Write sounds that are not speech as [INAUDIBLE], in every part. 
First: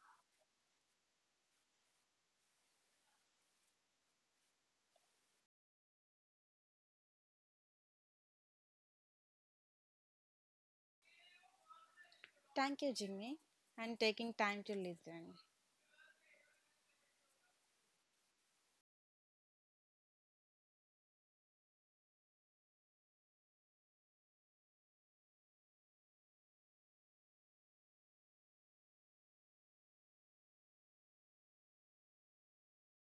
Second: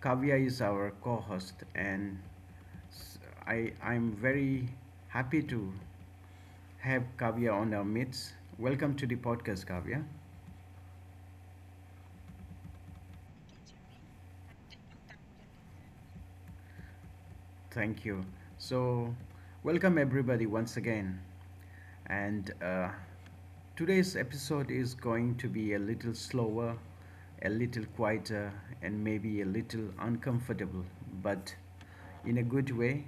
Kavya is our co host. S- I am very happy to have Kavya on our midst. Welcome to the podcast, Kavya. Thank you, Jimmy, and taking time to listen. Thank you. So, Welcome everybody once again. And Today's episode is going to be a little slower, a little quieter, and maybe a little uncomfortable, but in a good way.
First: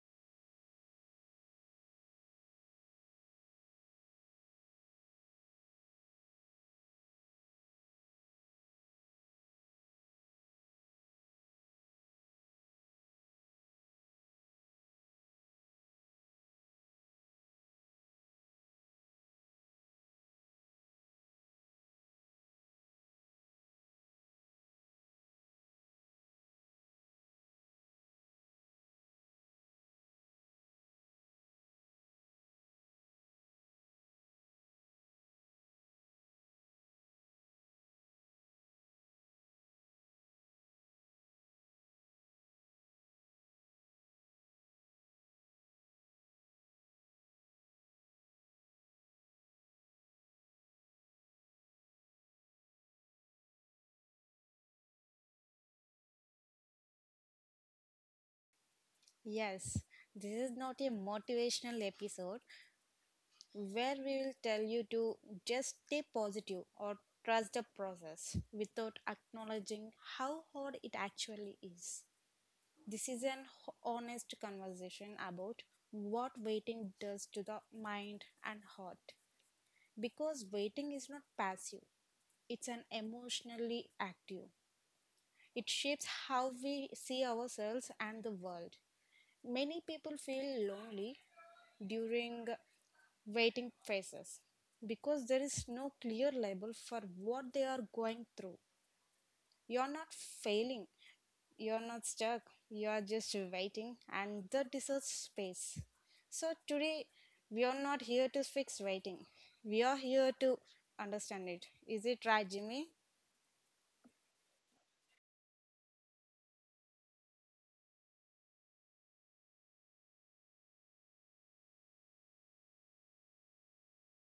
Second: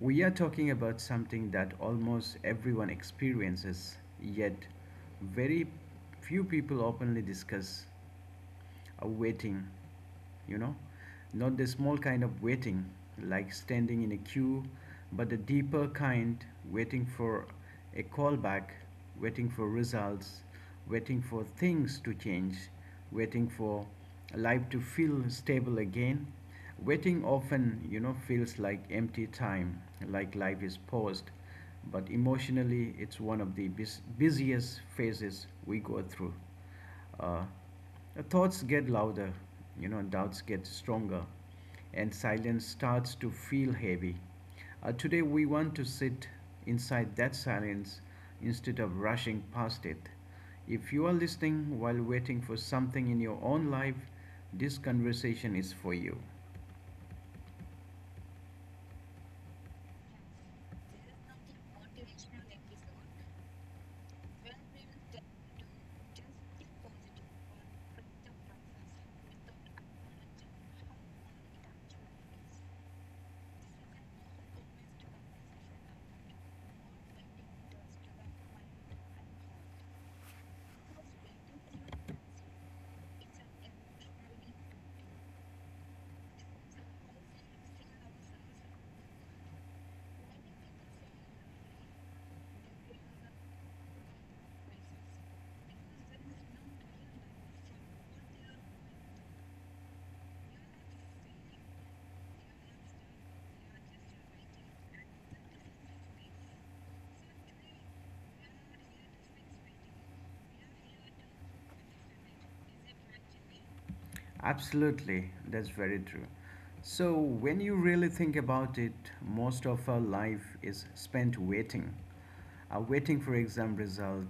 We are talking about something that almost everyone experiences, yet very few people openly discuss a waiting, you know, not the small kind of waiting like standing in a queue, but the deeper kind, waiting for a callback, waiting for results, waiting for things to change, waiting for life to feel stable again. Waiting often, feels like empty time, like life is paused, but emotionally, it's one of the busiest phases we go through. Uh, Thoughts get louder, doubts get stronger, and silence starts to feel heavy. Today, we want to sit inside that silence instead of rushing past it. If you are listening while waiting for something in your own life, this conversation is for you. Yes, this is not a motivational episode where we will tell you to just stay positive or trust the process without acknowledging how hard it actually is. This is an honest conversation about what waiting does to the mind and heart. Because waiting is not passive, it's an emotionally active. It shapes how we see ourselves and the world. Many people feel lonely during waiting phases because there is no clear label for what they are going through. You're not failing, you're not stuck, you're just waiting, and that deserves space. So, today we are not here to fix waiting, we are here to understand it. Is it right, Jimmy? Absolutely, that's very true. So when you really think about it, most of our life is spent waiting. Waiting for exam result,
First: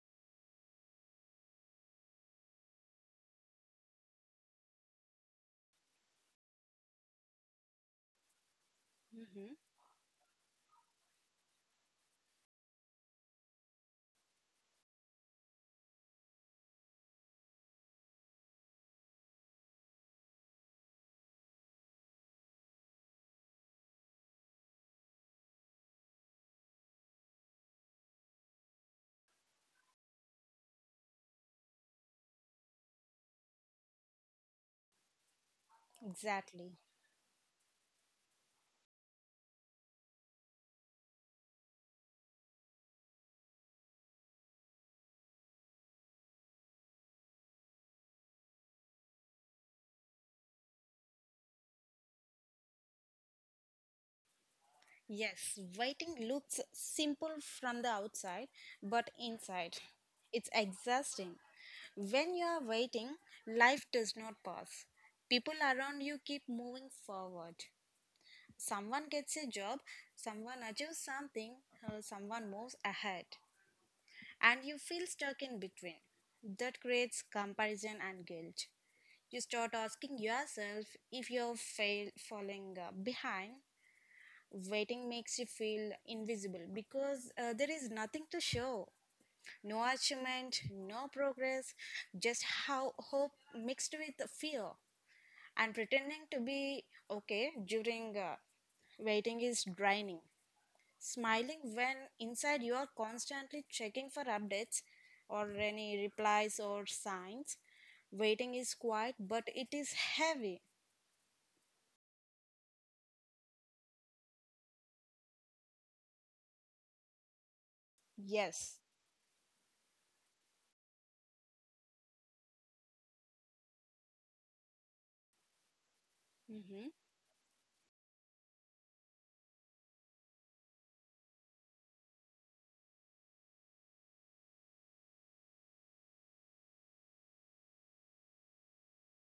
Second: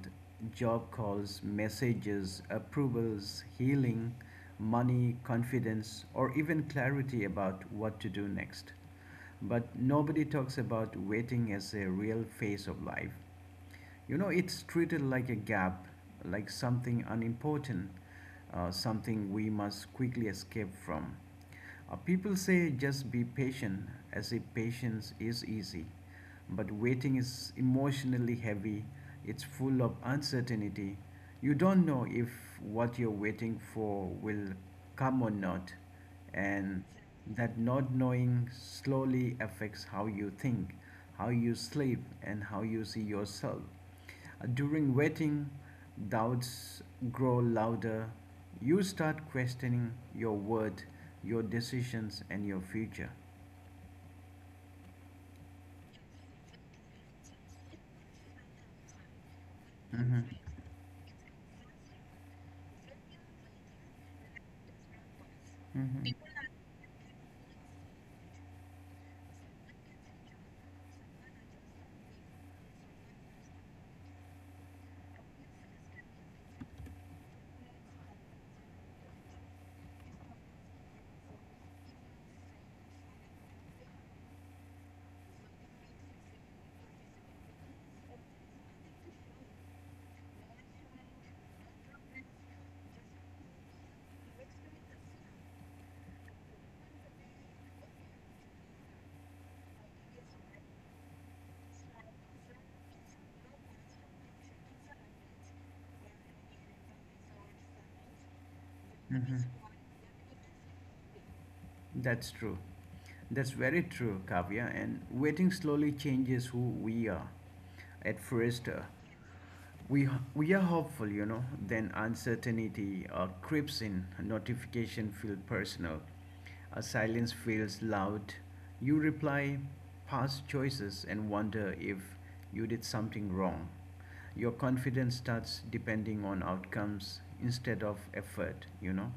job calls, messages, approvals, healing, money, confidence, or even clarity about what to do next. Hmm. But nobody talks about waiting as a real phase of life. You know, it's treated like a gap, like something unimportant, something we must quickly escape from. People say just be patient, as if patience is easy. But waiting is emotionally heavy, it's full of uncertainty. You don't know if what you're waiting for will come or not, Exactly. and that not knowing slowly affects how you think, how you sleep, and how you see yourself. During waiting, doubts grow louder. You start questioning your word, your decisions, and your future. Yes, waiting looks simple from the outside, but inside, Mm-hmm. it's exhausting. When you are waiting, life does not pause. People around Mm-hmm. you keep moving forward. Someone gets a job, someone achieves something, someone moves ahead, and you feel stuck in between. That creates comparison and guilt. You start asking yourself if falling behind. Waiting makes you feel invisible because there is nothing to show. No achievement, no progress, just how hope mixed with fear. And pretending to be okay during waiting is draining. Smiling when inside you are constantly checking for updates or any replies or signs. Waiting is quiet, Mhm. but it is heavy. That's true. That's very true, Kavya. And waiting slowly changes who we are. At first, Yes. We we are hopeful, you know. Then uncertainty creeps in. A notification feels personal. A Mm-hmm. silence feels loud. You reply past choices and wonder if you did something wrong. Your confidence starts depending on outcomes instead of effort, you know.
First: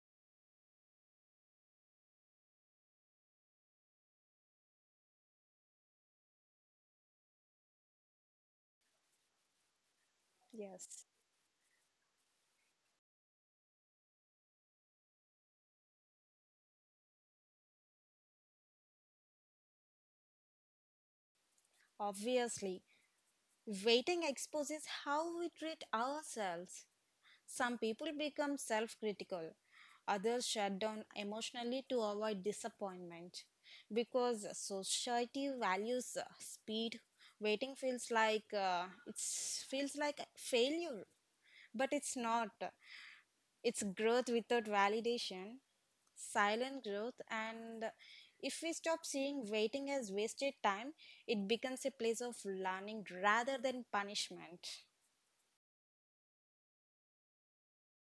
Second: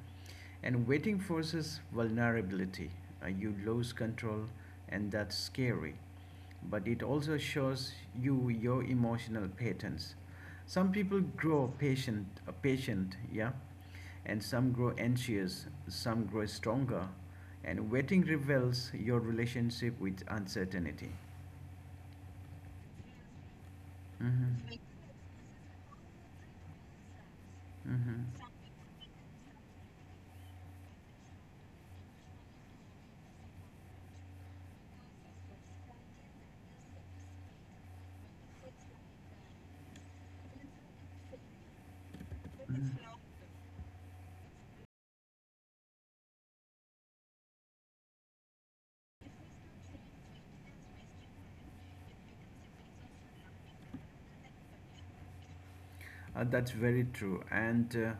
And waiting forces vulnerability. You lose control, and that's scary. But it also shows you your emotional patterns. Some Yes. people grow patient, yeah, and some grow anxious, some grow stronger. And waiting reveals your relationship with uncertainty. Obviously. Waiting Mm-hmm. exposes how we treat ourselves. Some people Mm-hmm. become self critical, others shut down emotionally to avoid disappointment. Because society values speed, waiting feels like a failure, but it's not. It's growth without validation, silent growth, and if we stop seeing waiting as wasted time, it becomes a place of learning rather than punishment. That's very true. And uh,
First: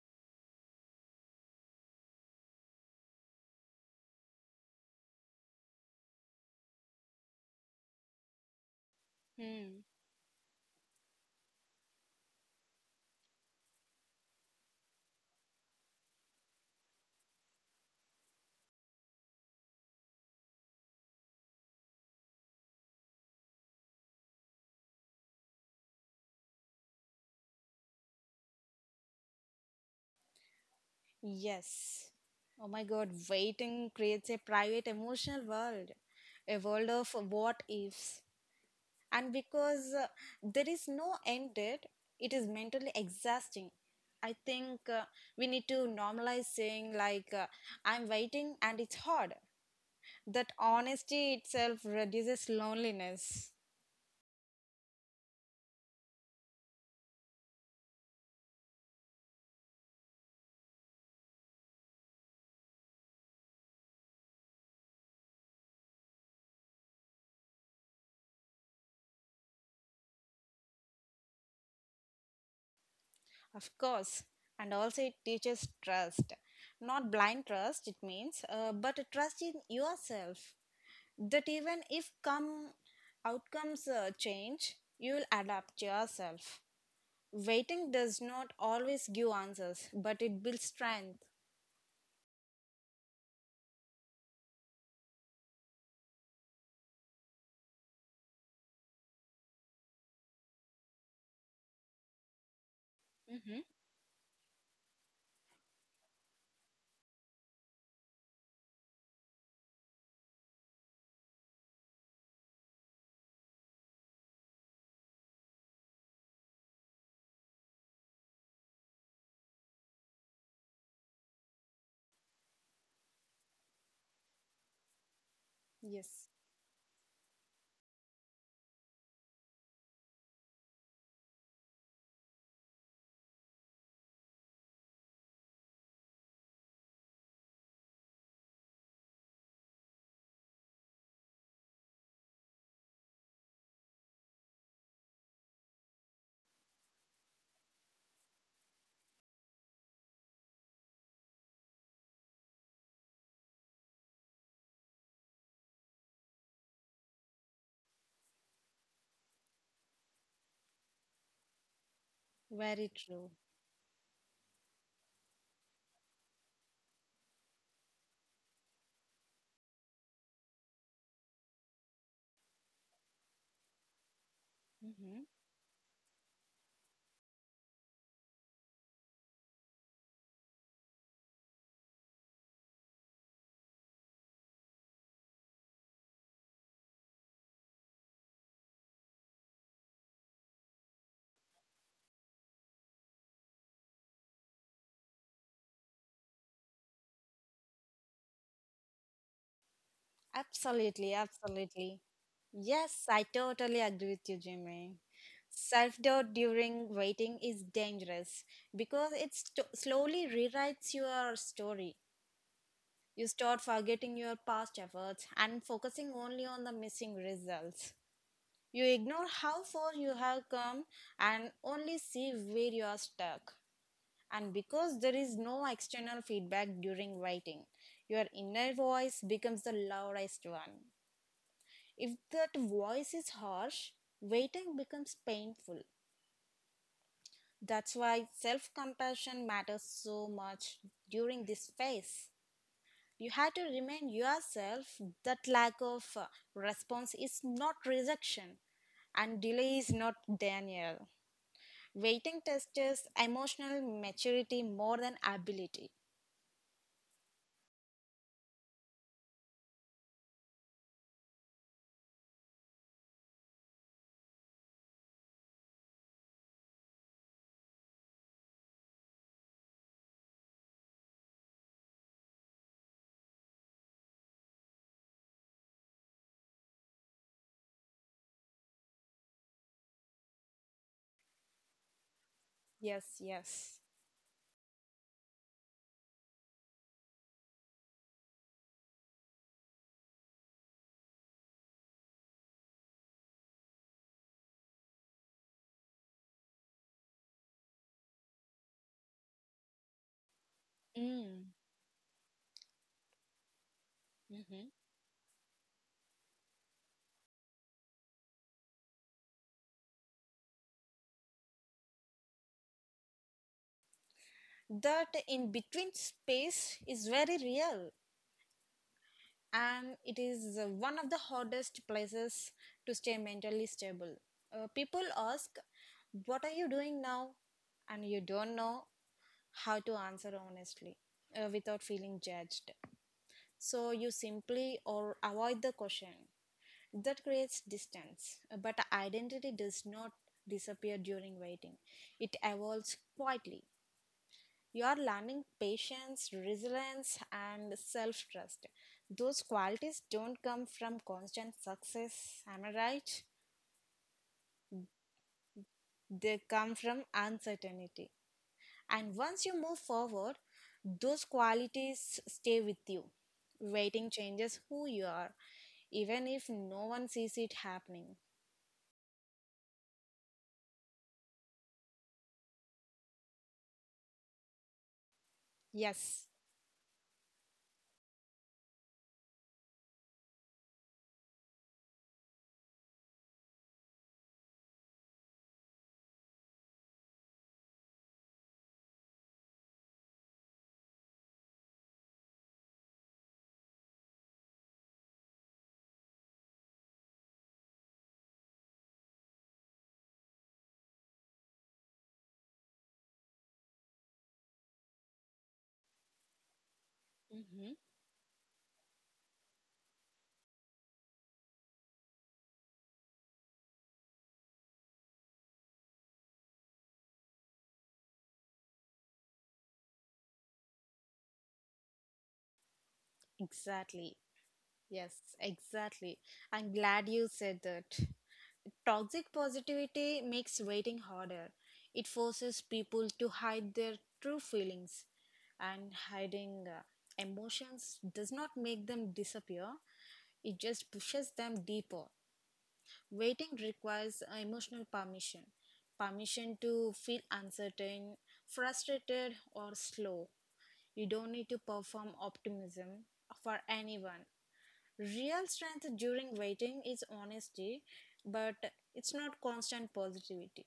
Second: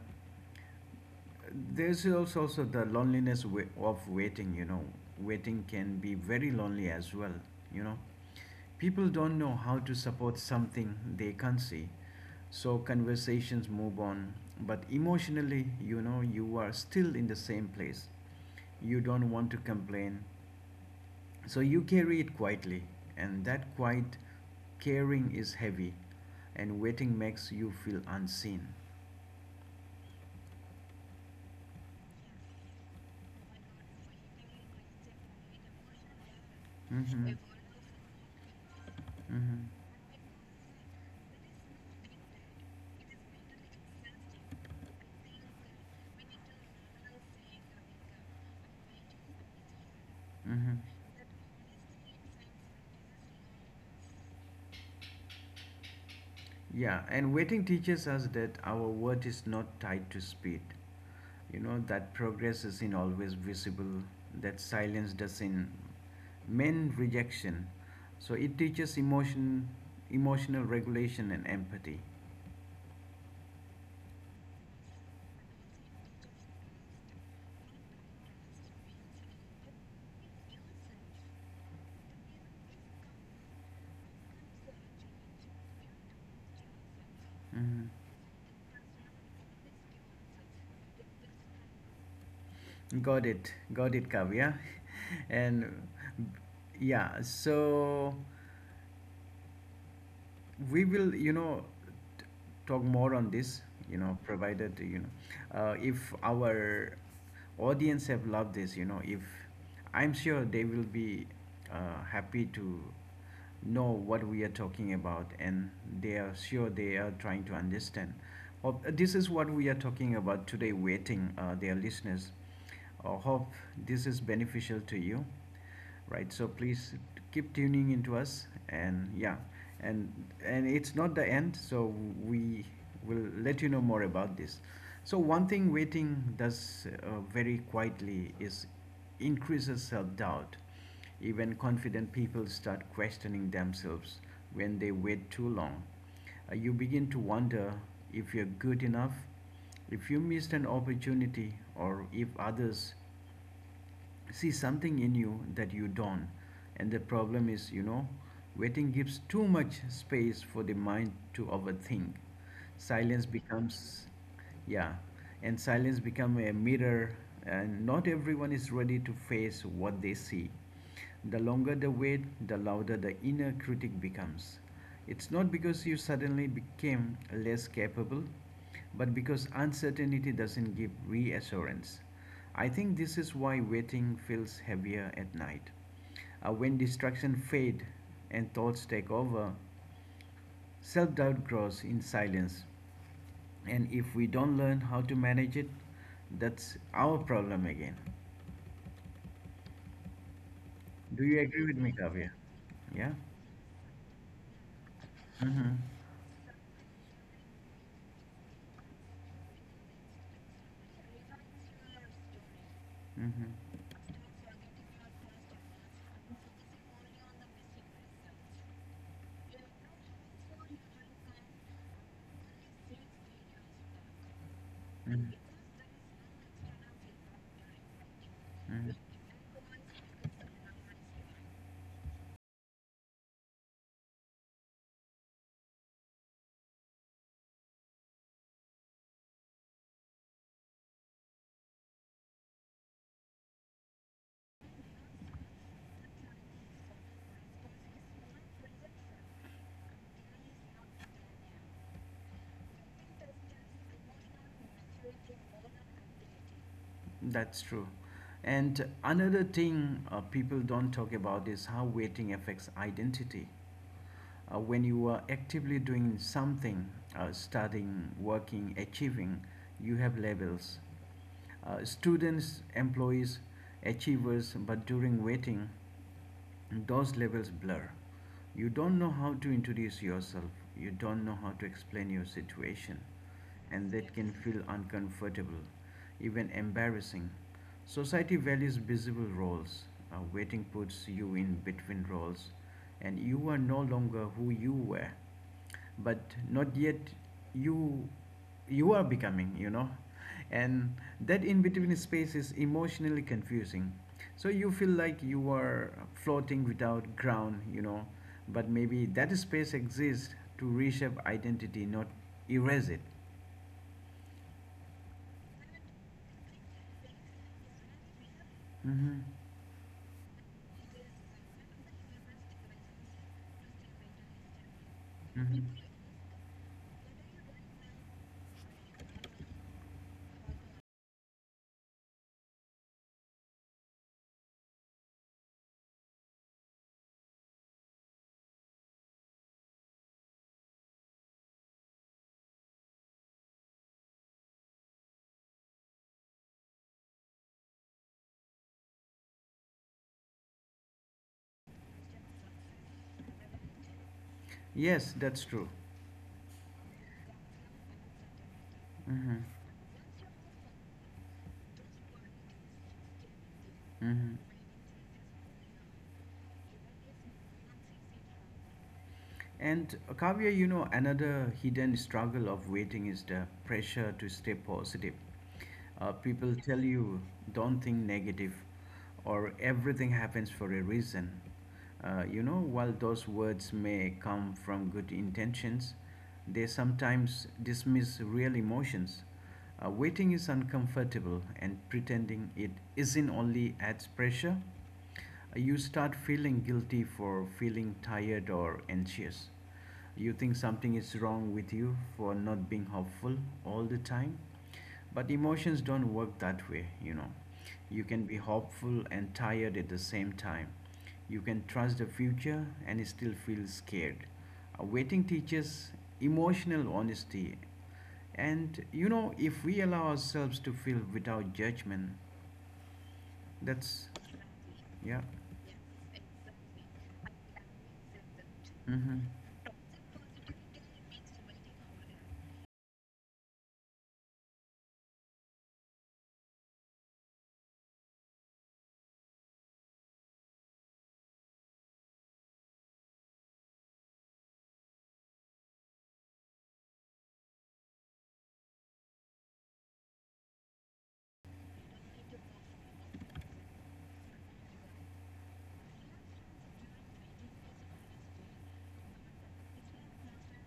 There's also, also the loneliness of waiting, you know. Waiting can be very lonely as well, you know. People don't know how Hmm. to support something they can't see, so conversations move on. But emotionally, you know, you are still in the same place. You don't want to complain, so you carry it quietly, and that quiet caring is heavy, and waiting makes you feel unseen. Yes. Oh my God, waiting creates a private emotional world, a world of Mm-hmm. I would what ifs. And Mm-hmm. because there is no end date, it is mentally exhausting. I think we need to normalize saying, like, I'm waiting and it's hard. That Mm-hmm. honesty itself reduces loneliness, Yeah, and waiting teaches us that our worth is not tied to speed. You know, that progress isn't always visible, that silence doesn't mean rejection. So it teaches emotion, emotional regulation and empathy. of course, and also it teaches trust. Not blind trust, it means, but a trust in yourself that even if come outcomes change, you will adapt yourself. Mhm. Waiting does not always give answers, but it builds strength. Got it, Kavya. [LAUGHS] and Yeah, so we will t- talk more on Mm-hmm. this, you know provided you know if our audience have loved this you know if I'm sure they will be happy to know what we are talking about, and they are sure they are trying to understand. This is what we are talking about today, waiting, their listeners, hope this is beneficial to you. Yes, Right, so please keep tuning into us. And yeah, and and it's not the end, so we will let you know more about this. So one thing waiting does very quietly is increases self-doubt. Even confident people start questioning themselves when they wait too long. You begin to wonder if you're good enough, if you missed an opportunity, or if others see something in you that you don't. And the problem is, you know, waiting gives too much space for the mind to overthink. very silence true. becomes yeah Silence become a mirror, and not everyone is ready to face what they see. The longer the wait, the louder the inner critic becomes. Mm-hmm. It's not because you suddenly became less capable, but because uncertainty doesn't give reassurance. I think this is why waiting feels heavier at night. When distraction fade and thoughts take over, self-doubt grows in silence. And if we don't learn how to manage it, that's our problem again. Absolutely, Do you agree with me, absolutely. Kavya? Yes, Yeah. I totally agree with you, Jimmy. Mm-hmm. Self-doubt during waiting is dangerous because it slowly rewrites your story. You Mm-hmm. start forgetting your past efforts and focusing only on the missing results. You ignore how far you have come and only see where you are stuck. And because there Mm-hmm. is no external feedback during writing, your inner voice becomes the loudest one. If that voice is harsh, waiting becomes painful. That's why self compassion matters so much during this phase. You have to remind yourself that lack of response is not rejection and delay is not denial. Waiting tests emotional maturity more than ability. That's true. And another thing people don't talk about is how waiting affects identity. When you are actively doing something, studying, working, achieving, you have labels. Students, employees, achievers, but during waiting, those labels blur. You don't know how to introduce yourself, you don't know how to explain your situation, Yes, yes. and that can feel uncomfortable, even embarrassing. Society values visible roles. Waiting puts you in between roles and you are no longer who you were, but not yet, you you are becoming, you know. And that Mm. in between space is emotionally confusing. So Mhm. you feel like you are floating without ground, you know, but maybe that space exists to reshape identity, not erase it. That in between space is very real Hmm. and it is one of the hardest places to stay mentally stable. People ask, Hmm. what are you doing now? And you don't know how to answer honestly without feeling judged. So you simply or avoid the question. That creates distance, but identity does not disappear during waiting. It evolves quietly. You are learning patience, resilience, and self trust. Those qualities don't come from constant success, am I right? Yes, that's true. They come from uncertainty. And once you move forward, those qualities stay with you. Waiting Hmm. changes who you are, even if no one sees it happening. And Kavya, you know, another hidden struggle of waiting is the pressure to stay positive. Yes. People tell you, don't think negative, or everything happens for a reason. You know, while those words may come from good intentions, they sometimes dismiss real emotions. Waiting is uncomfortable, and pretending it isn't only adds pressure. You start feeling guilty for feeling tired or anxious. You think something is wrong with you for not being hopeful all the time. But emotions don't work that way, you know. You can be hopeful and tired at the same time. You can trust the future and still feel scared. Waiting teaches emotional honesty. And you know, if we allow ourselves to feel without judgment, that's, Exactly. Yes, yeah. exactly. I'm glad you said that. Mm-hmm. Toxic positivity makes waiting harder. It forces people to hide their true feelings, and hiding emotions does not make them disappear, it just pushes them deeper. Waiting requires emotional permission, permission to feel uncertain, frustrated, or slow. You don't need to perform optimism for anyone. Real strength during waiting is honesty, but it's not constant positivity.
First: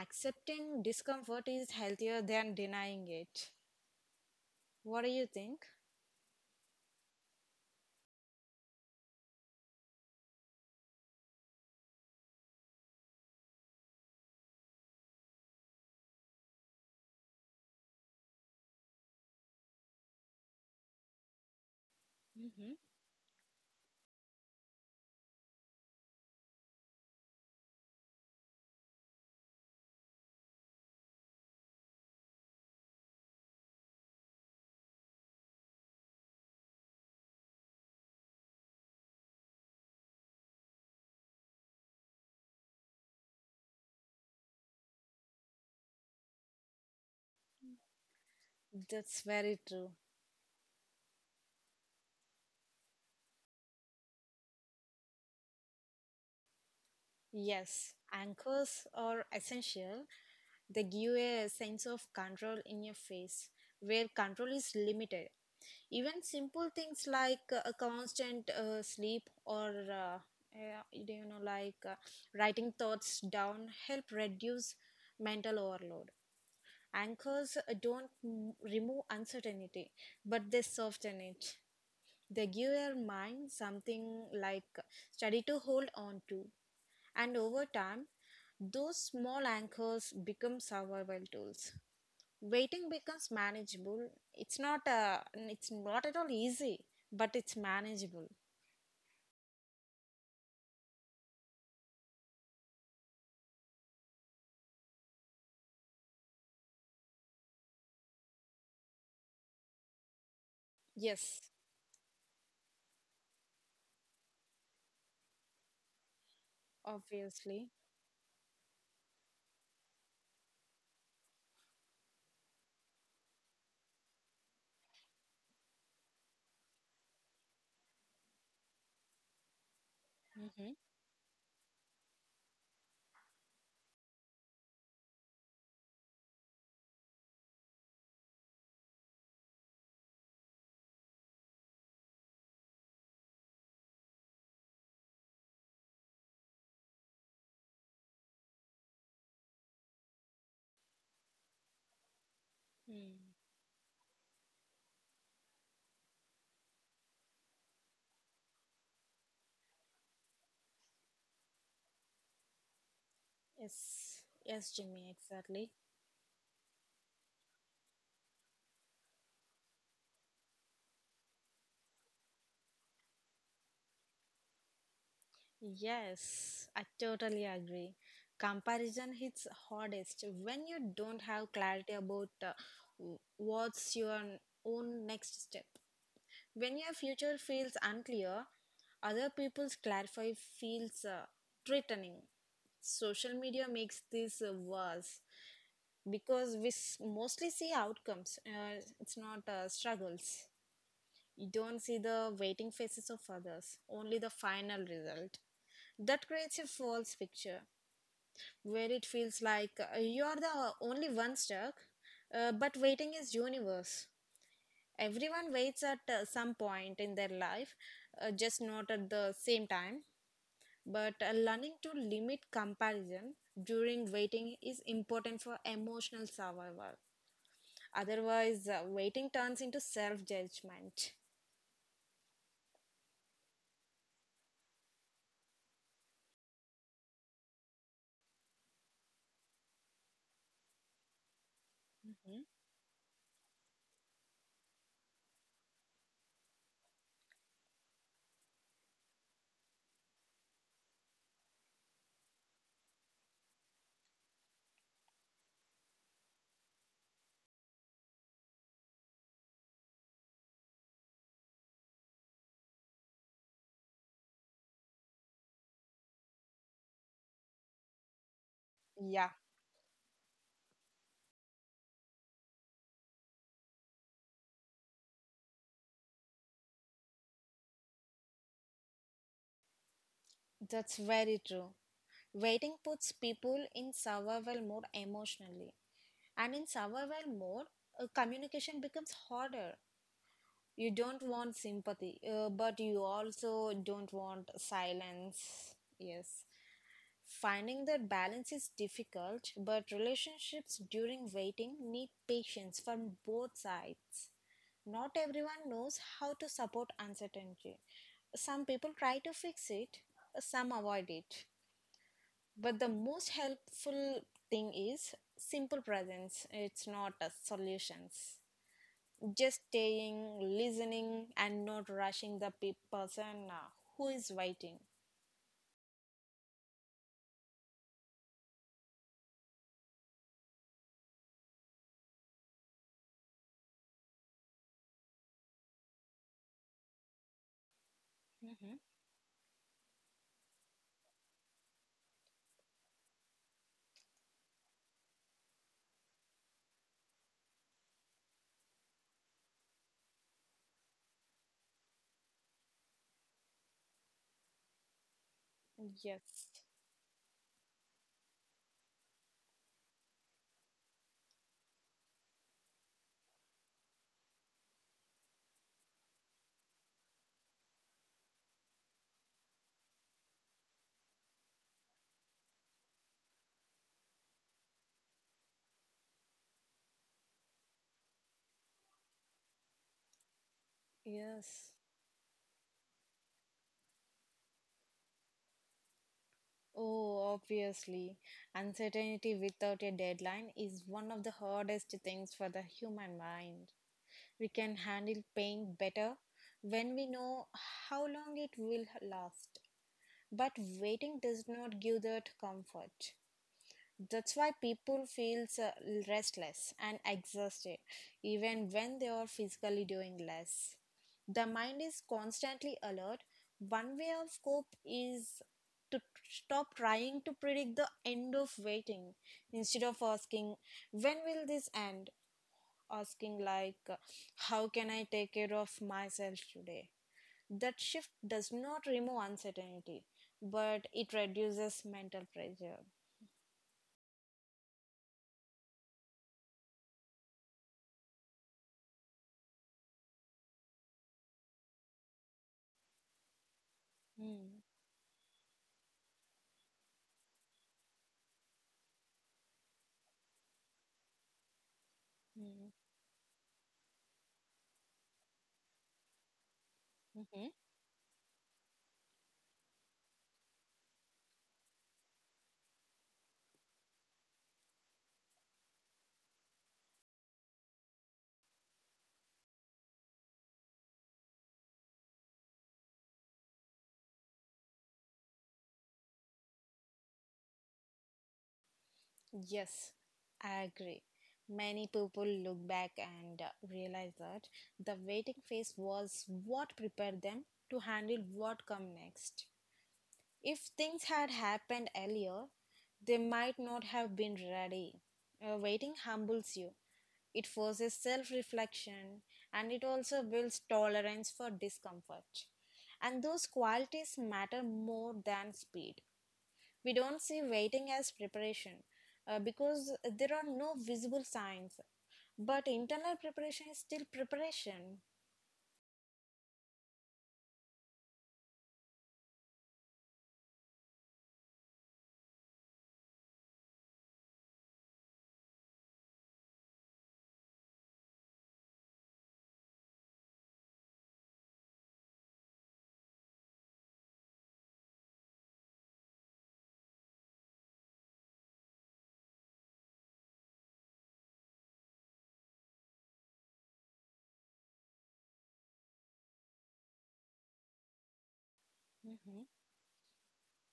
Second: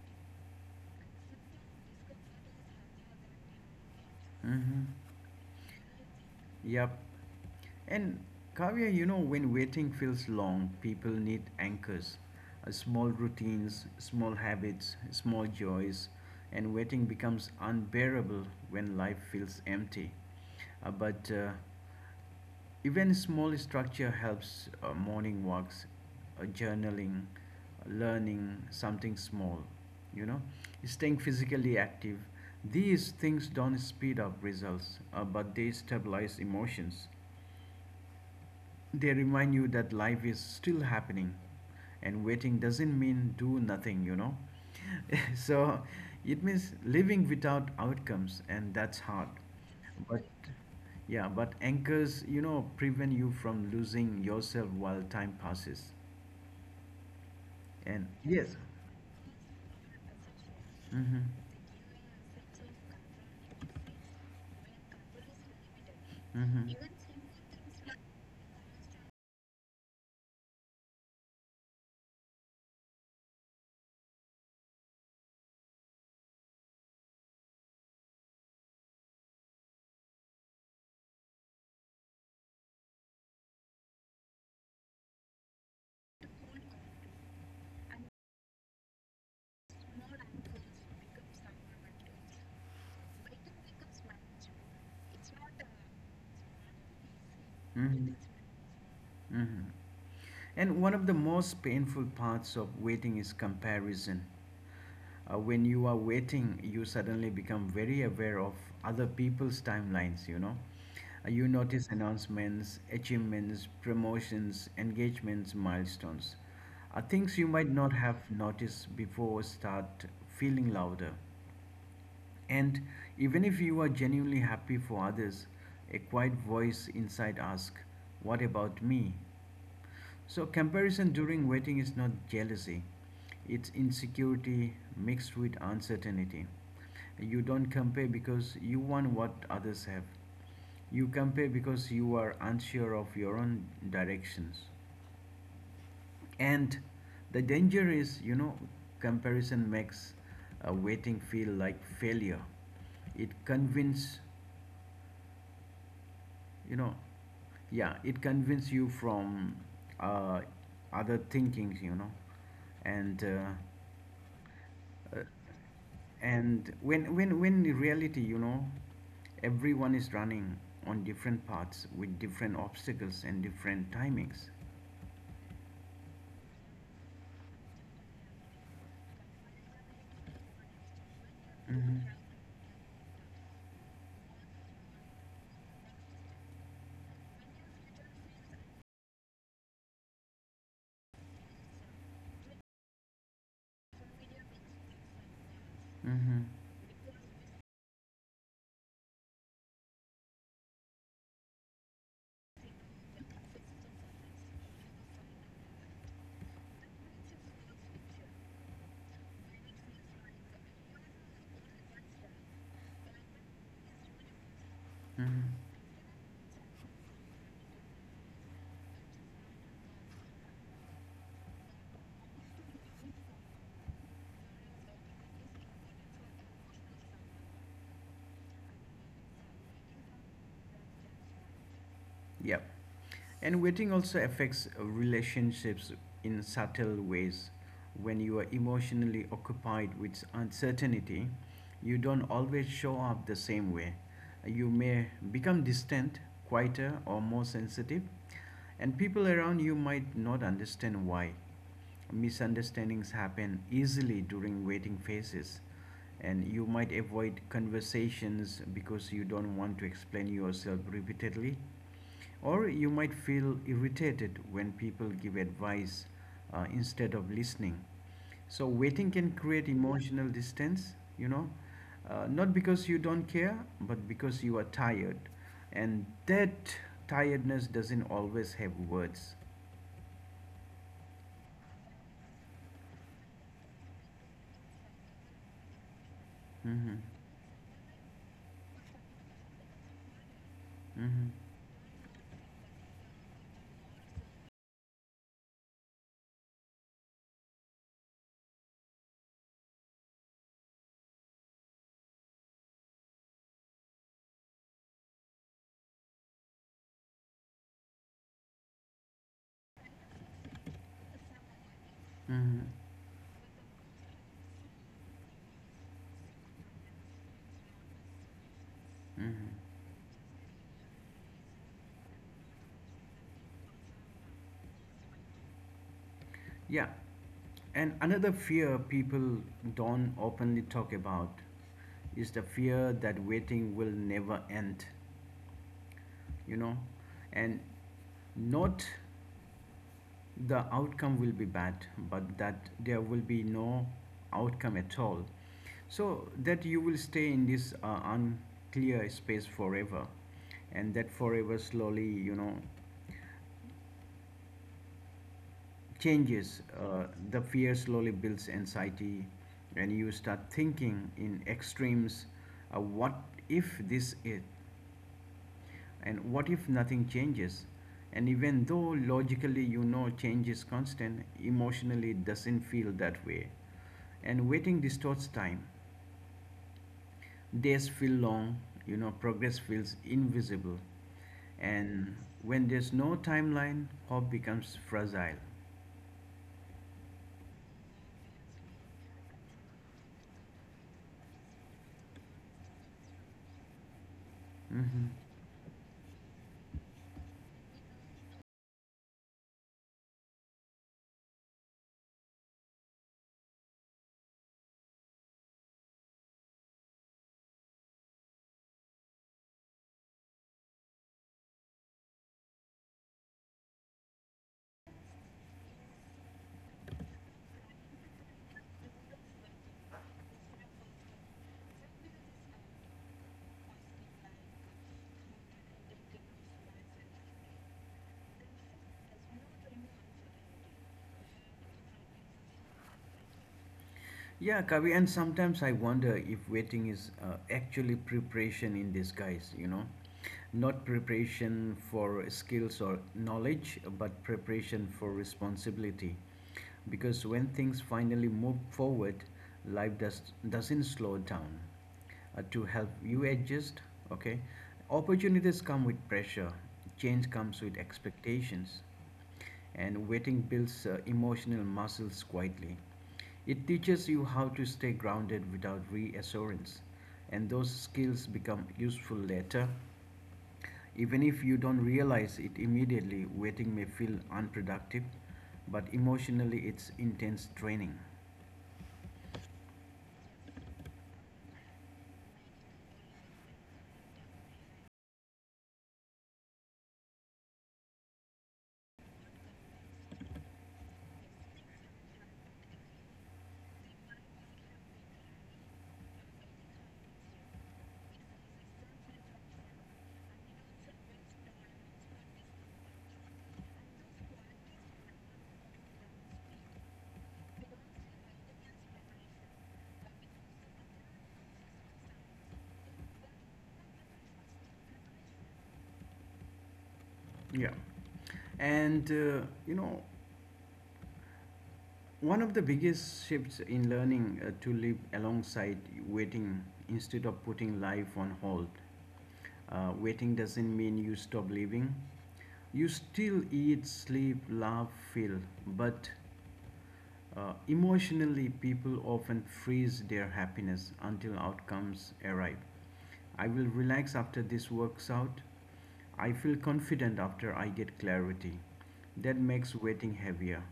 Accepting discomfort is healthier than denying it. Mm-hmm. What do you think? Yep. And Kavya, you know, when waiting feels long, people need anchors, small routines, small habits, small joys, and waiting becomes unbearable when life feels empty. But Hmm. Even small structure helps, morning walks, journaling, learning something small, you know, staying physically active. These things don't speed up results, but they stabilize emotions. They remind you that life is still happening and waiting doesn't mean do nothing, you know. [LAUGHS] so it means living without outcomes and that's That's hard. very true. But yeah, but anchors, you know, prevent you from losing yourself while time passes. Yes, And yes. anchors are essential. They give Mhm. a sense of control in your face where control is limited. Even simple Mhm. things like a constant sleep or uh, you know like writing thoughts down help reduce mental overload. Anchors don't remove uncertainty, but they soften it. They give your mind something like steady to hold on to, and over time, those small anchors become survival tools. Waiting becomes manageable. It's not at all easy, but it's Mhm. manageable. Mhm. And one of the most painful parts of waiting is comparison. When you are waiting you suddenly become very aware of other people's timelines, you know. You Yes, notice announcements, achievements, promotions, engagements, milestones, things you obviously. might not have noticed before start feeling louder. And even if you are genuinely happy for others, a quiet voice inside asks, what about me? So Mm-hmm. comparison during waiting is not jealousy, it's insecurity mixed with uncertainty. You don't compare because you want what others have. You compare because you are unsure of your own directions. And the danger is, you know, comparison makes waiting feel like failure. Mm. It convinces you know yeah it convinces you from uh, other thinkings, you know and uh, Yes, yes, Jimmy, uh, exactly. and when in reality, you know, everyone is running on different paths with different obstacles and different timings. Yes, I totally agree. Comparison hits hardest when you don't have clarity Mm-hmm. about w- what's your n- own next step. When your future feels unclear, other people's clarify feels threatening. Social media makes this worse, Mm-hmm. because we mostly see outcomes, it's not struggles. You don't see the waiting faces of others, only the final result. That creates a false picture where it feels like you are the only one stuck. Uh, but waiting is universe, everyone Mm-hmm. waits at some point in their life, just not at the same time. But learning to limit comparison during waiting is important for emotional survival. Otherwise, waiting turns into self judgment. Yep. And waiting also affects relationships in subtle ways. When you are emotionally occupied with uncertainty, you don't Mhm. always show up the same way. You may become distant, quieter, or more sensitive, and people around you might not understand why. Misunderstandings happen easily during waiting phases, and you might avoid conversations because you don't want to explain yourself repeatedly, or you might feel irritated when people give advice instead of listening. So waiting Yeah, can create emotional distance, you know, not because you don't care, but because you are tired. And that tiredness doesn't always have words. that's very true. Waiting puts people in survival mode emotionally, and in Hmm. survival mode, communication becomes harder. You don't Hmm. want sympathy, but you also don't want silence. Yes. Finding that balance is difficult, but relationships during waiting need patience from both sides. Not everyone knows how to support uncertainty. Some people try to fix it, some avoid it. Hmm. But the most helpful thing is simple presence, it's not solutions, Hmm. just staying, listening, and not rushing the person who is waiting. Yeah, and another fear people don't openly talk about is the fear that waiting will never end, you know, and Hmm. not the outcome will be bad, but that there will be no outcome at all. So that you will stay in this unclear space forever, and that forever slowly, you know, Yes, changes. The fear slowly builds anxiety, and you start thinking in extremes. What if this it? And what if nothing changes? And even though logically you know change is constant, emotionally it doesn't feel that way. And waiting distorts time. Days feel long, you know, progress feels invisible. yes. And when there's no timeline, hope becomes fragile. Oh, obviously. Uncertainty without a deadline is one of the hardest things for the human mind. We can hmm handle pain better when we know how long it will last. But waiting does not give that comfort. That's why people feels restless and exhausted even when they are physically doing less. The mind is constantly alert. One way of cope is to stop trying to predict the end of waiting. Instead of asking when will this end, asking like, how can I take care of myself today? That shift does not remove uncertainty but it reduces mental pressure. Yeah, Kavi, and sometimes I wonder if waiting is actually preparation in disguise, you know? Not preparation for skills or knowledge, but Mm-hmm. preparation for responsibility. Because when things finally move forward, life does doesn't slow down to help you adjust. Okay, opportunities come with pressure, change comes with expectations, and waiting builds emotional muscles quietly. It teaches you how to stay grounded without reassurance, and those skills become useful later. Even if you don't realize it immediately, waiting may feel unproductive, but emotionally it's intense training. Yes, I agree. Many people look back and realize that the waiting phase was what prepared them to handle what come next. If things had happened earlier, they might not have been ready. Waiting humbles you. It forces self-reflection and it also builds tolerance for discomfort. And those qualities matter more than speed. We don't see waiting as preparation because there are no visible signs. But internal preparation is still preparation. Yeah. And you know, one of the biggest shifts in learning to live alongside waiting instead of putting life on hold. Waiting doesn't mean you stop living. You still eat, sleep, laugh, feel, but emotionally, people often freeze their happiness until outcomes arrive. I will relax after this works out. I feel confident after I get clarity. That Hmm. makes waiting heavier.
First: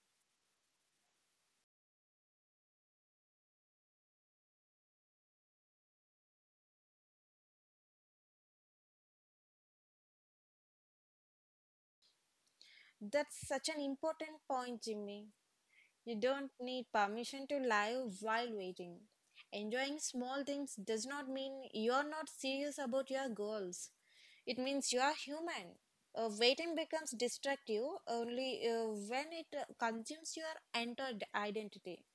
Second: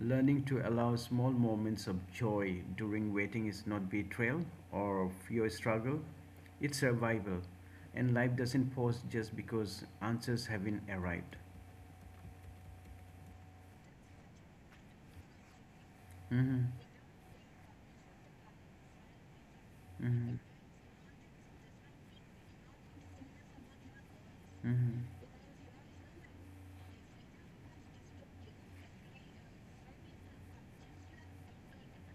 Learning to allow small moments of joy during waiting is not betrayal or fear struggle, it's survival. And life doesn't pause just because answers haven't arrived. That's such an important point, Jimmy. You don't Mm-hmm. need permission to lie while waiting. Enjoying Mm-hmm. small things does not mean you're not serious about your goals. It means you Mm-hmm. are human. Waiting becomes destructive only when it consumes your entire identity.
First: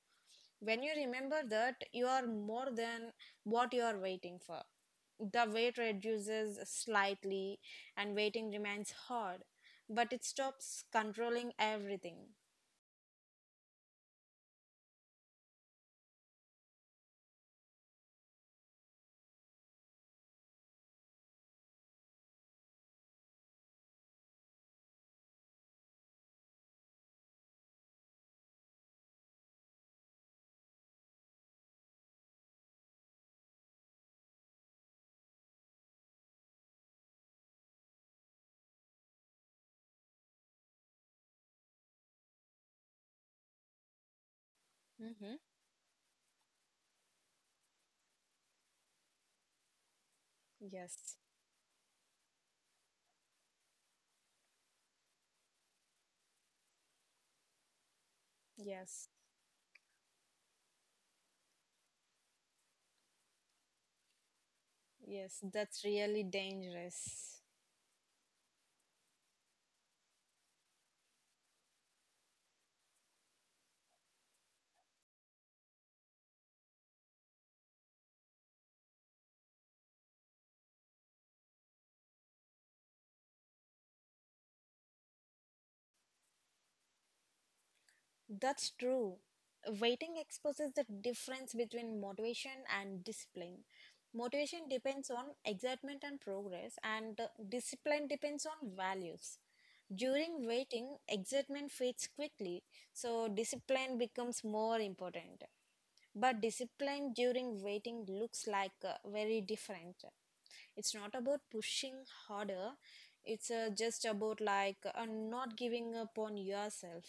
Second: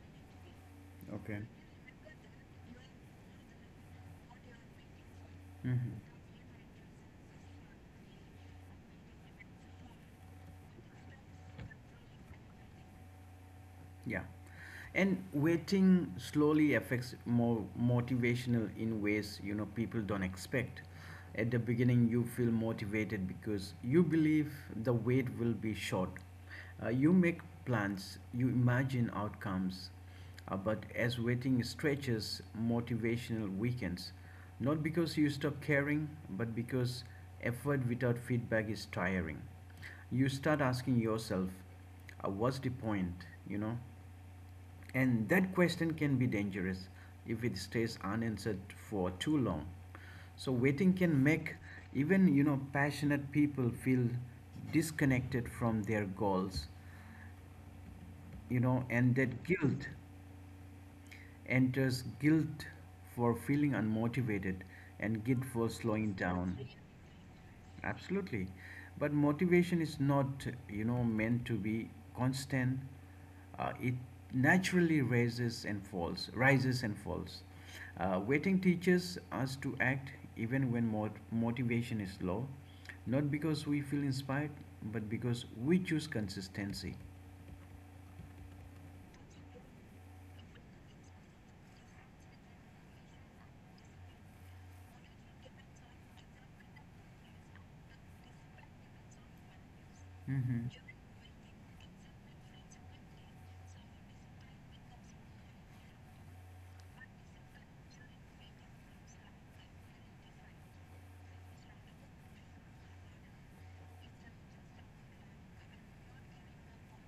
When you Okay. remember that, you are more than what you are waiting for. The weight Mm-hmm. reduces slightly, and waiting remains hard, but it stops controlling everything. Yeah. And waiting slowly affects more motivational in ways, you know, people don't expect. At the beginning, you feel motivated because you believe the wait will be short. You make plans, you imagine outcomes, but as waiting stretches, motivational weakens, not because you stop caring, but because effort without feedback is tiring. You start asking yourself, what's the point? You know, and Mm-hmm. that question can be dangerous if it stays unanswered for too long. So waiting Yes, can make even, you know, passionate people feel disconnected from their goals, you know, yes, and that guilt enters, guilt for feeling unmotivated and yes, guilt for that's slowing really down. dangerous. Absolutely. But motivation is not, you know, meant to be constant. It naturally rises and falls. Waiting teaches us to act even when motivation is low, not because we feel inspired, but because we choose consistency. That's true. Waiting exposes the difference between motivation and discipline. Motivation depends on excitement and progress, and discipline depends on values. During Mm-hmm. waiting, excitement fades quickly, so discipline becomes more important. But discipline during waiting looks like very different. It's not about pushing harder, it's just about not giving up on yourself.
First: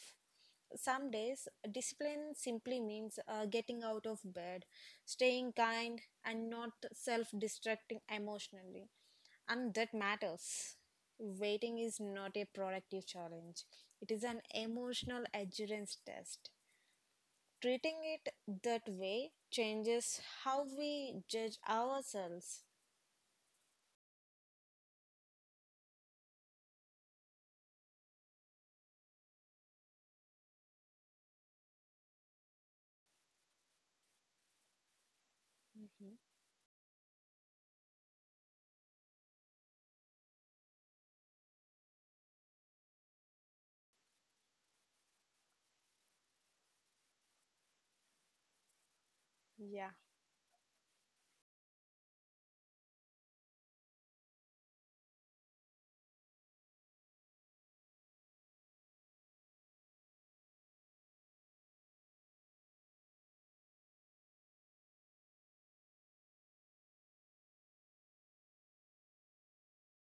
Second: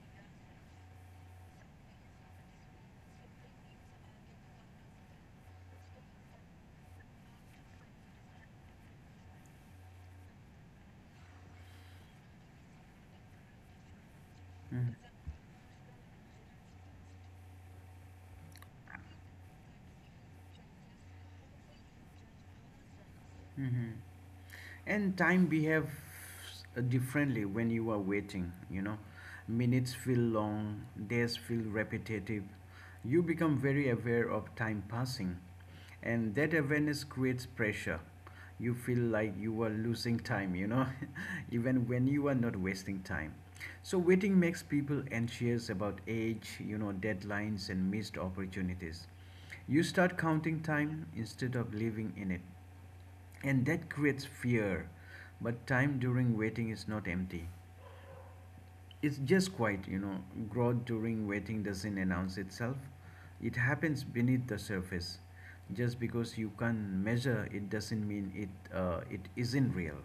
Some days, discipline simply means getting out of bed, staying kind, and not self destructing emotionally. And that matters. Waiting is not a productive challenge, it is an Mm-hmm. emotional endurance test. Treating it that way changes how we judge ourselves. Mm-hmm. And time behaves differently when you are waiting, you know. Minutes feel long, days feel repetitive. You become very aware of time passing, Mhm. and that awareness creates pressure. You feel like you are losing time, you know, [LAUGHS] even when you are not wasting time. So, waiting makes people anxious about age, you know, deadlines, and missed opportunities. You Yeah. start counting time instead of living in it, and that creates fear, but time during waiting is not empty, it's just quiet, you know. Growth during waiting doesn't announce itself, it happens beneath the surface. Just because you can't measure it doesn't mean it isn't real.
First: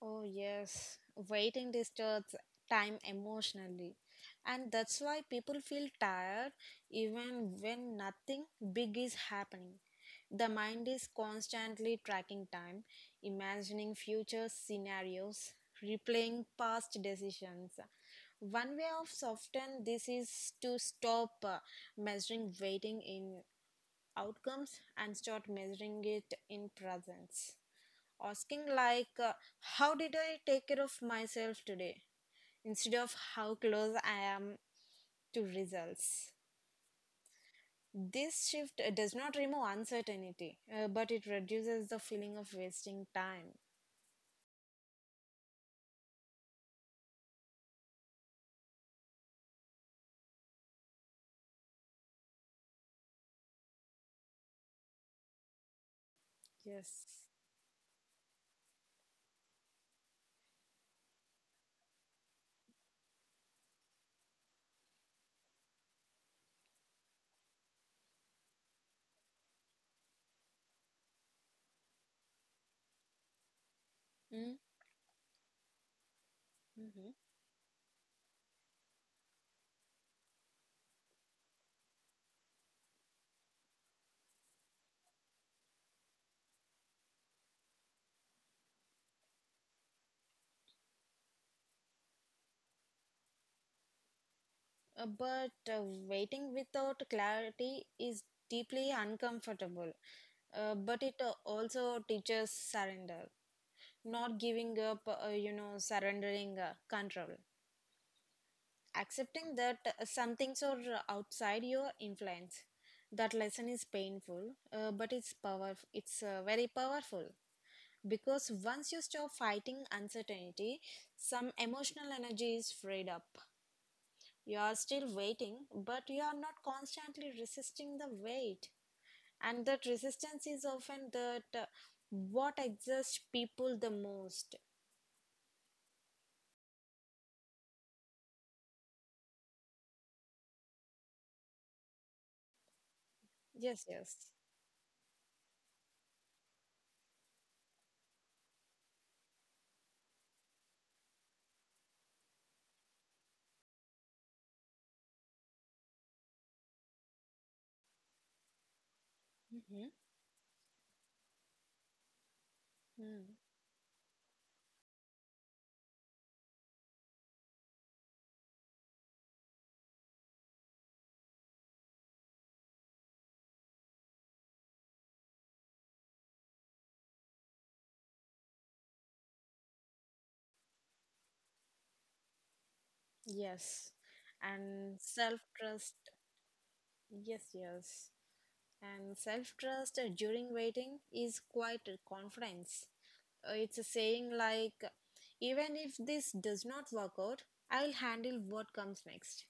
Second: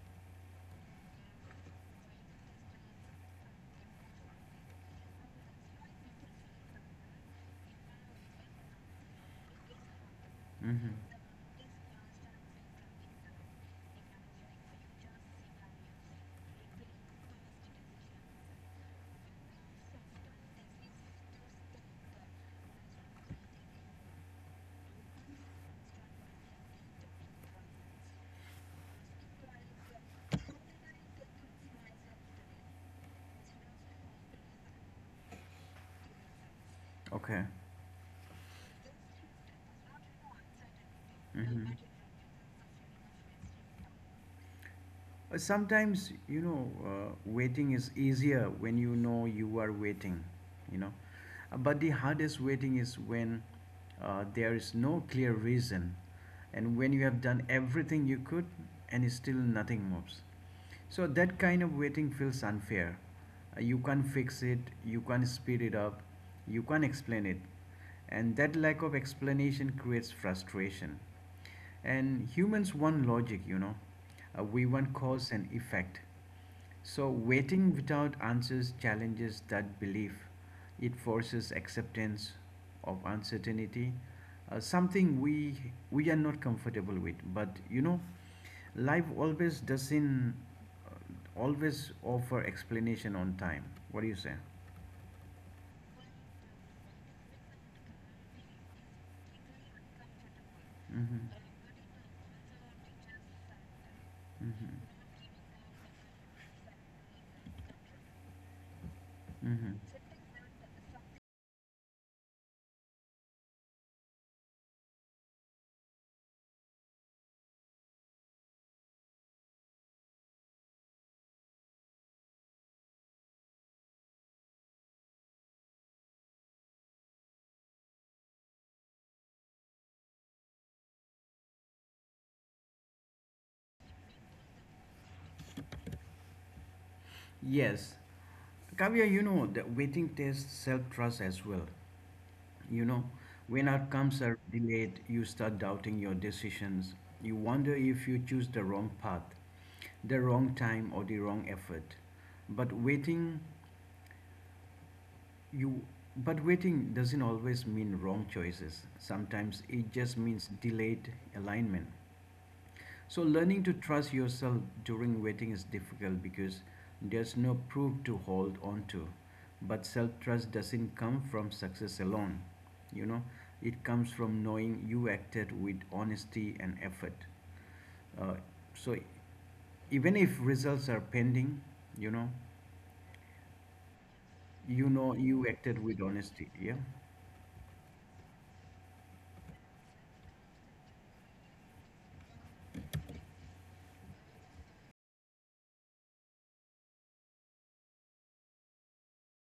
Oh, yes. Waiting disturbs time emotionally. And that's why people feel tired even when nothing big is happening. The mind Mm-hmm. is constantly tracking time, imagining future scenarios, replaying past decisions. One way of soften this is to stop measuring waiting in outcomes and start measuring it in presence, asking like, how did I take care of myself today instead of how close I am to results. Okay. This shift does not remove uncertainty but it Mm-hmm. reduces the feeling of wasting time. Sometimes, you know, waiting is easier when you know you are waiting, you know. But the hardest waiting is when there is no clear reason and when you Yes. have done everything you could and still nothing moves. So that kind of waiting feels unfair. You can't fix it, you can't speed it up, you can't explain it. And that lack of explanation creates frustration. And humans want logic, you know. Mm. We want cause and effect. Mm-hmm. So, waiting without answers challenges that belief. It forces acceptance of uncertainty, something we are not comfortable with. But you know, life always doesn't always offer explanation on time. What do you say? But Waiting without clarity is deeply uncomfortable but it Mm-hmm. Also teaches surrender, not giving up, you know, surrendering control, accepting that Mm-hmm. Some things are outside your influence. That lesson is painful but it's powerful, it's very powerful, because once you stop fighting uncertainty, some emotional energy is freed up. You are still waiting but you are not constantly resisting the weight, and that resistance is often that what exhausts people the most. Yes. Kavya, you know, that waiting tests self trust as well. You know, when Yes, outcomes yes. are delayed, you start doubting your decisions. You wonder if you choose the wrong path, the wrong time, or the wrong effort. But waiting, you but waiting doesn't always mean wrong choices. Hmm. Sometimes it just means delayed alignment. So, learning to trust yourself during waiting is difficult because there's no proof to hold on to. But self trust doesn't come from success alone, you know, it comes from knowing you acted with honesty and effort. Uh, so, even if results are pending, you know, Yes, you and know self you acted trust. with honesty, yeah. Yes, yes. And self trust during waiting is quite a confidence. It's a saying like, even if this does not work out, I'll handle what comes next.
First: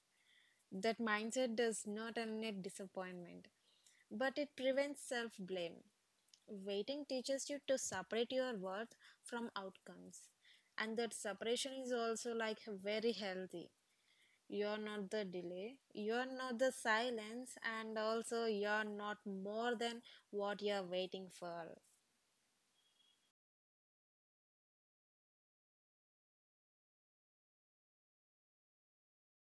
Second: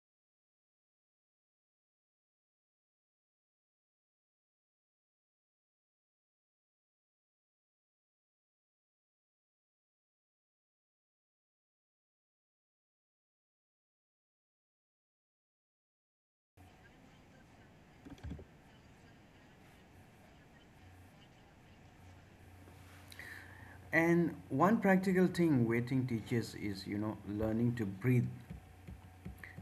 That mindset does not eliminate disappointment, but it prevents self blame. Waiting teaches you to separate your worth from outcomes. And that separation is also like very healthy. You're not the delay, you're not the silence, and also you're not more than what you're waiting for. And one practical thing waiting teaches is, you know, learning to breathe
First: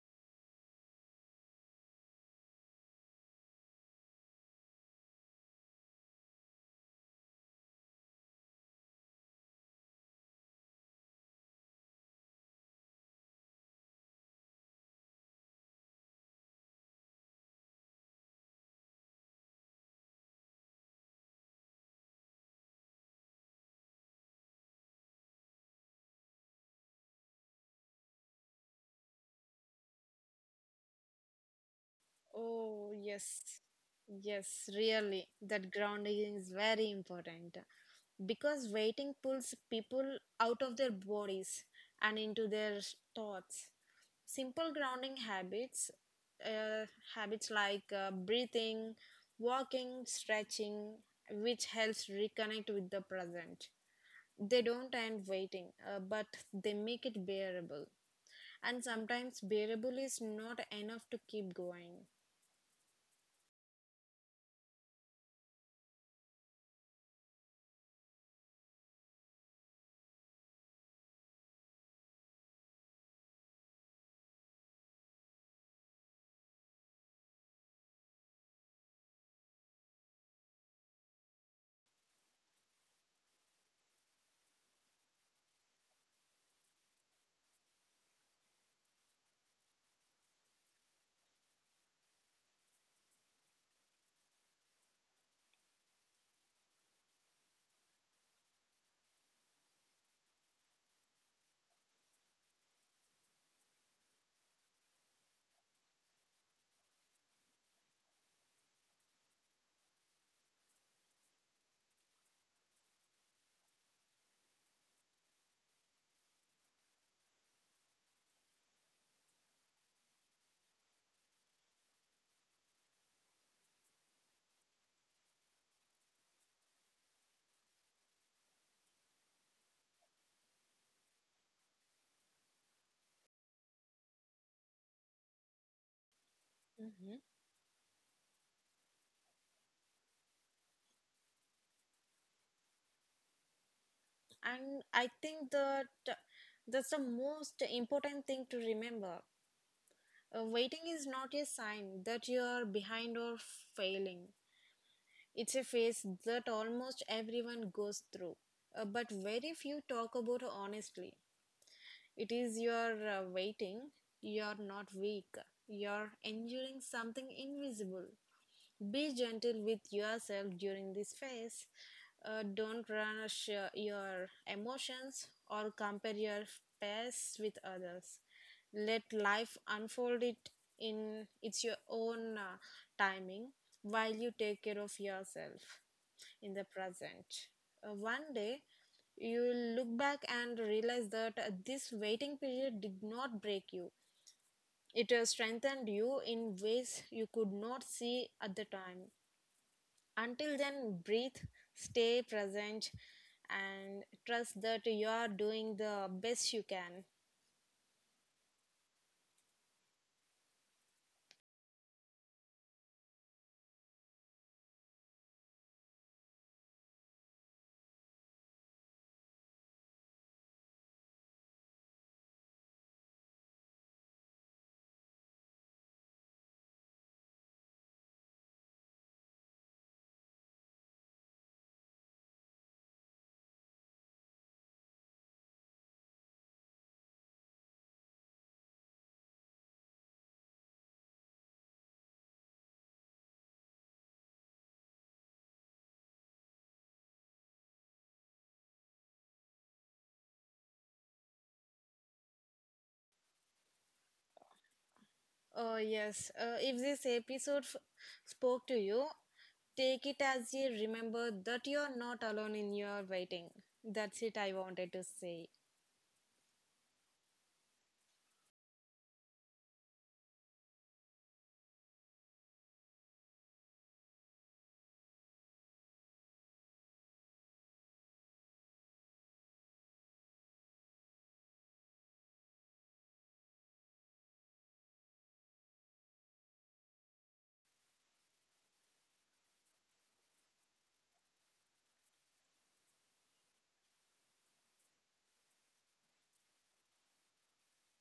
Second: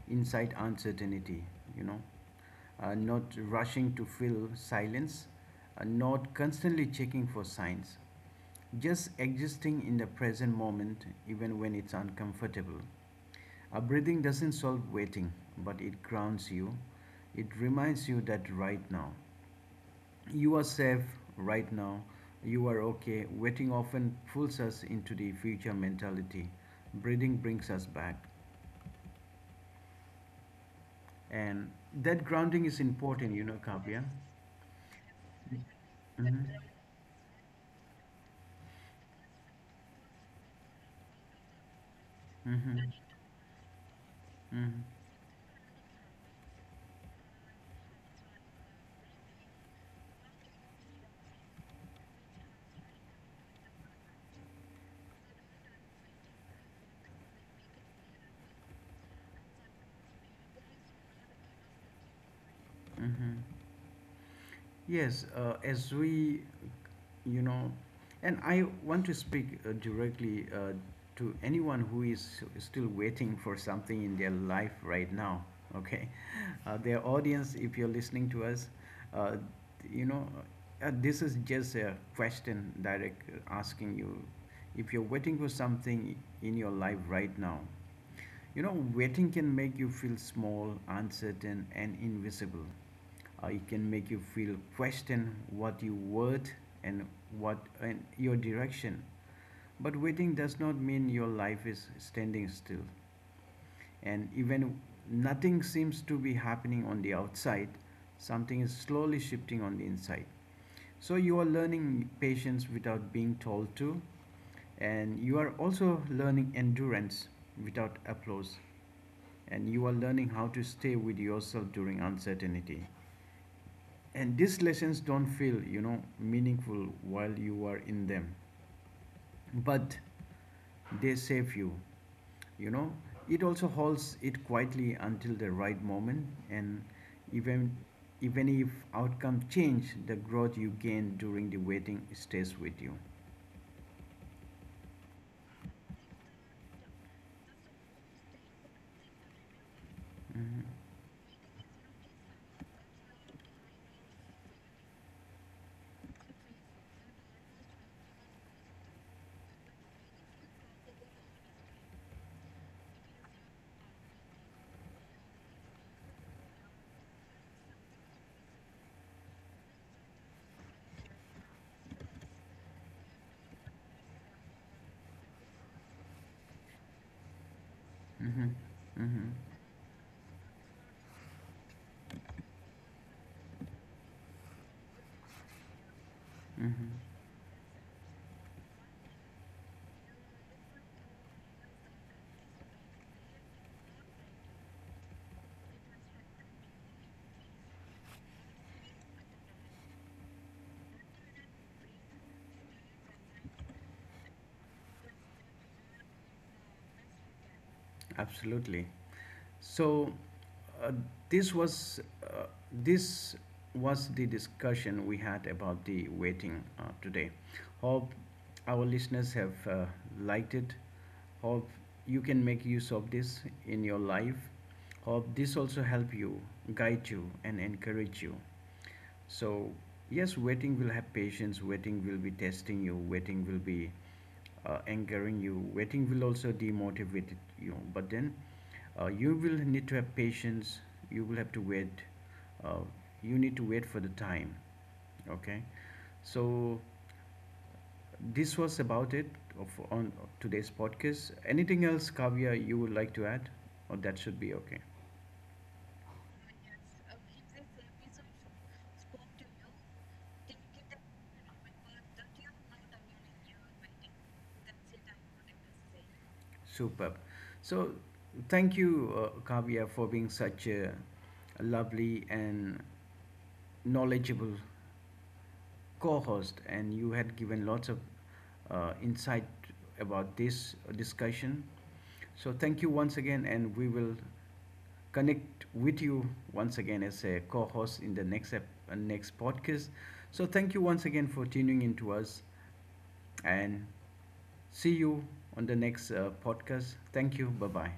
inside uncertainty, you know, not rushing to fill silence, not constantly checking for signs, just existing in the present moment even when it's uncomfortable. Breathing doesn't solve waiting, but it grounds you. It reminds you that right now, you are safe, right now, you are okay. Waiting often pulls us into the future mentality. Breathing brings us back. And that grounding is Oh, yes, important, you know, Kavya. yes, really. That grounding is Mm-hmm. very important because waiting pulls people out of their bodies and into their Mm-hmm. thoughts. Simple Mm-hmm. grounding habits, uh, habits like breathing, walking, stretching, which helps reconnect with the present. They don't end waiting, but they make it bearable. And sometimes bearable is not enough to keep going. Mm-hmm. Yes, you know, and I want to speak directly to anyone who is still waiting for something in their life right now, okay? Their audience, if you're listening to us, uh, you know, this is just a question direct asking you if you're waiting for something in your life right now. You know, waiting can make you feel small, uncertain, and invisible. It can make you feel question what you worth and what and your direction. But waiting does not mean your life is standing still. And even nothing seems to be happening on the outside, something is slowly shifting on the inside. So you are learning patience without being told to, and you are also learning endurance without applause, and you are learning how to stay with yourself during uncertainty. And these lessons don't feel, you know, meaningful while you are in them, but they save you, you know. It also holds it quietly until the right moment, and Hmm. even even if outcome change, the growth you gain during the waiting stays with you. And I think that that's the most important thing to remember. Mhm. Waiting is not a sign that you're behind or failing. It's a phase that almost everyone goes through, but very few talk about honestly. It is your waiting, you're not weak, you're enduring something invisible. Be gentle with yourself during this phase. Don't rush your emotions or compare your past with others. Let life unfold it in its your own timing while you take care of yourself in the present. One day, you'll look back and realize that this waiting period did not break you. It strengthened you in ways you could not see at the time. Until then, breathe, stay present, and trust that you are doing the best you can. Absolutely. So uh, this was uh, this was the discussion we had about the waiting today. Hope our listeners have liked it. Hope you can make use of this in your life. Hope this also help you, guide you, and encourage you, so, yes, waiting will have patience, waiting will be testing you, waiting will be angering you, waiting will also demotivate you. But then you will need to have patience, you will have to wait, uh, you need to wait for the time. Okay, so this was about it of, on today's podcast. Anything else, Kavya, you would like to add? Or that should be okay. Yes, if this episode spoke to you, take it as a remember that you are not alone in your waiting. That's it I wanted to say. Superb. So, thank you, Kavya, for being such a lovely and knowledgeable co-host, and you had given lots of insight about this discussion. So, thank you once again, and we will connect with you once again as a co-host in the next next podcast. So, thank you once again for tuning in to us, and see you on the next podcast. Thank you. Bye bye.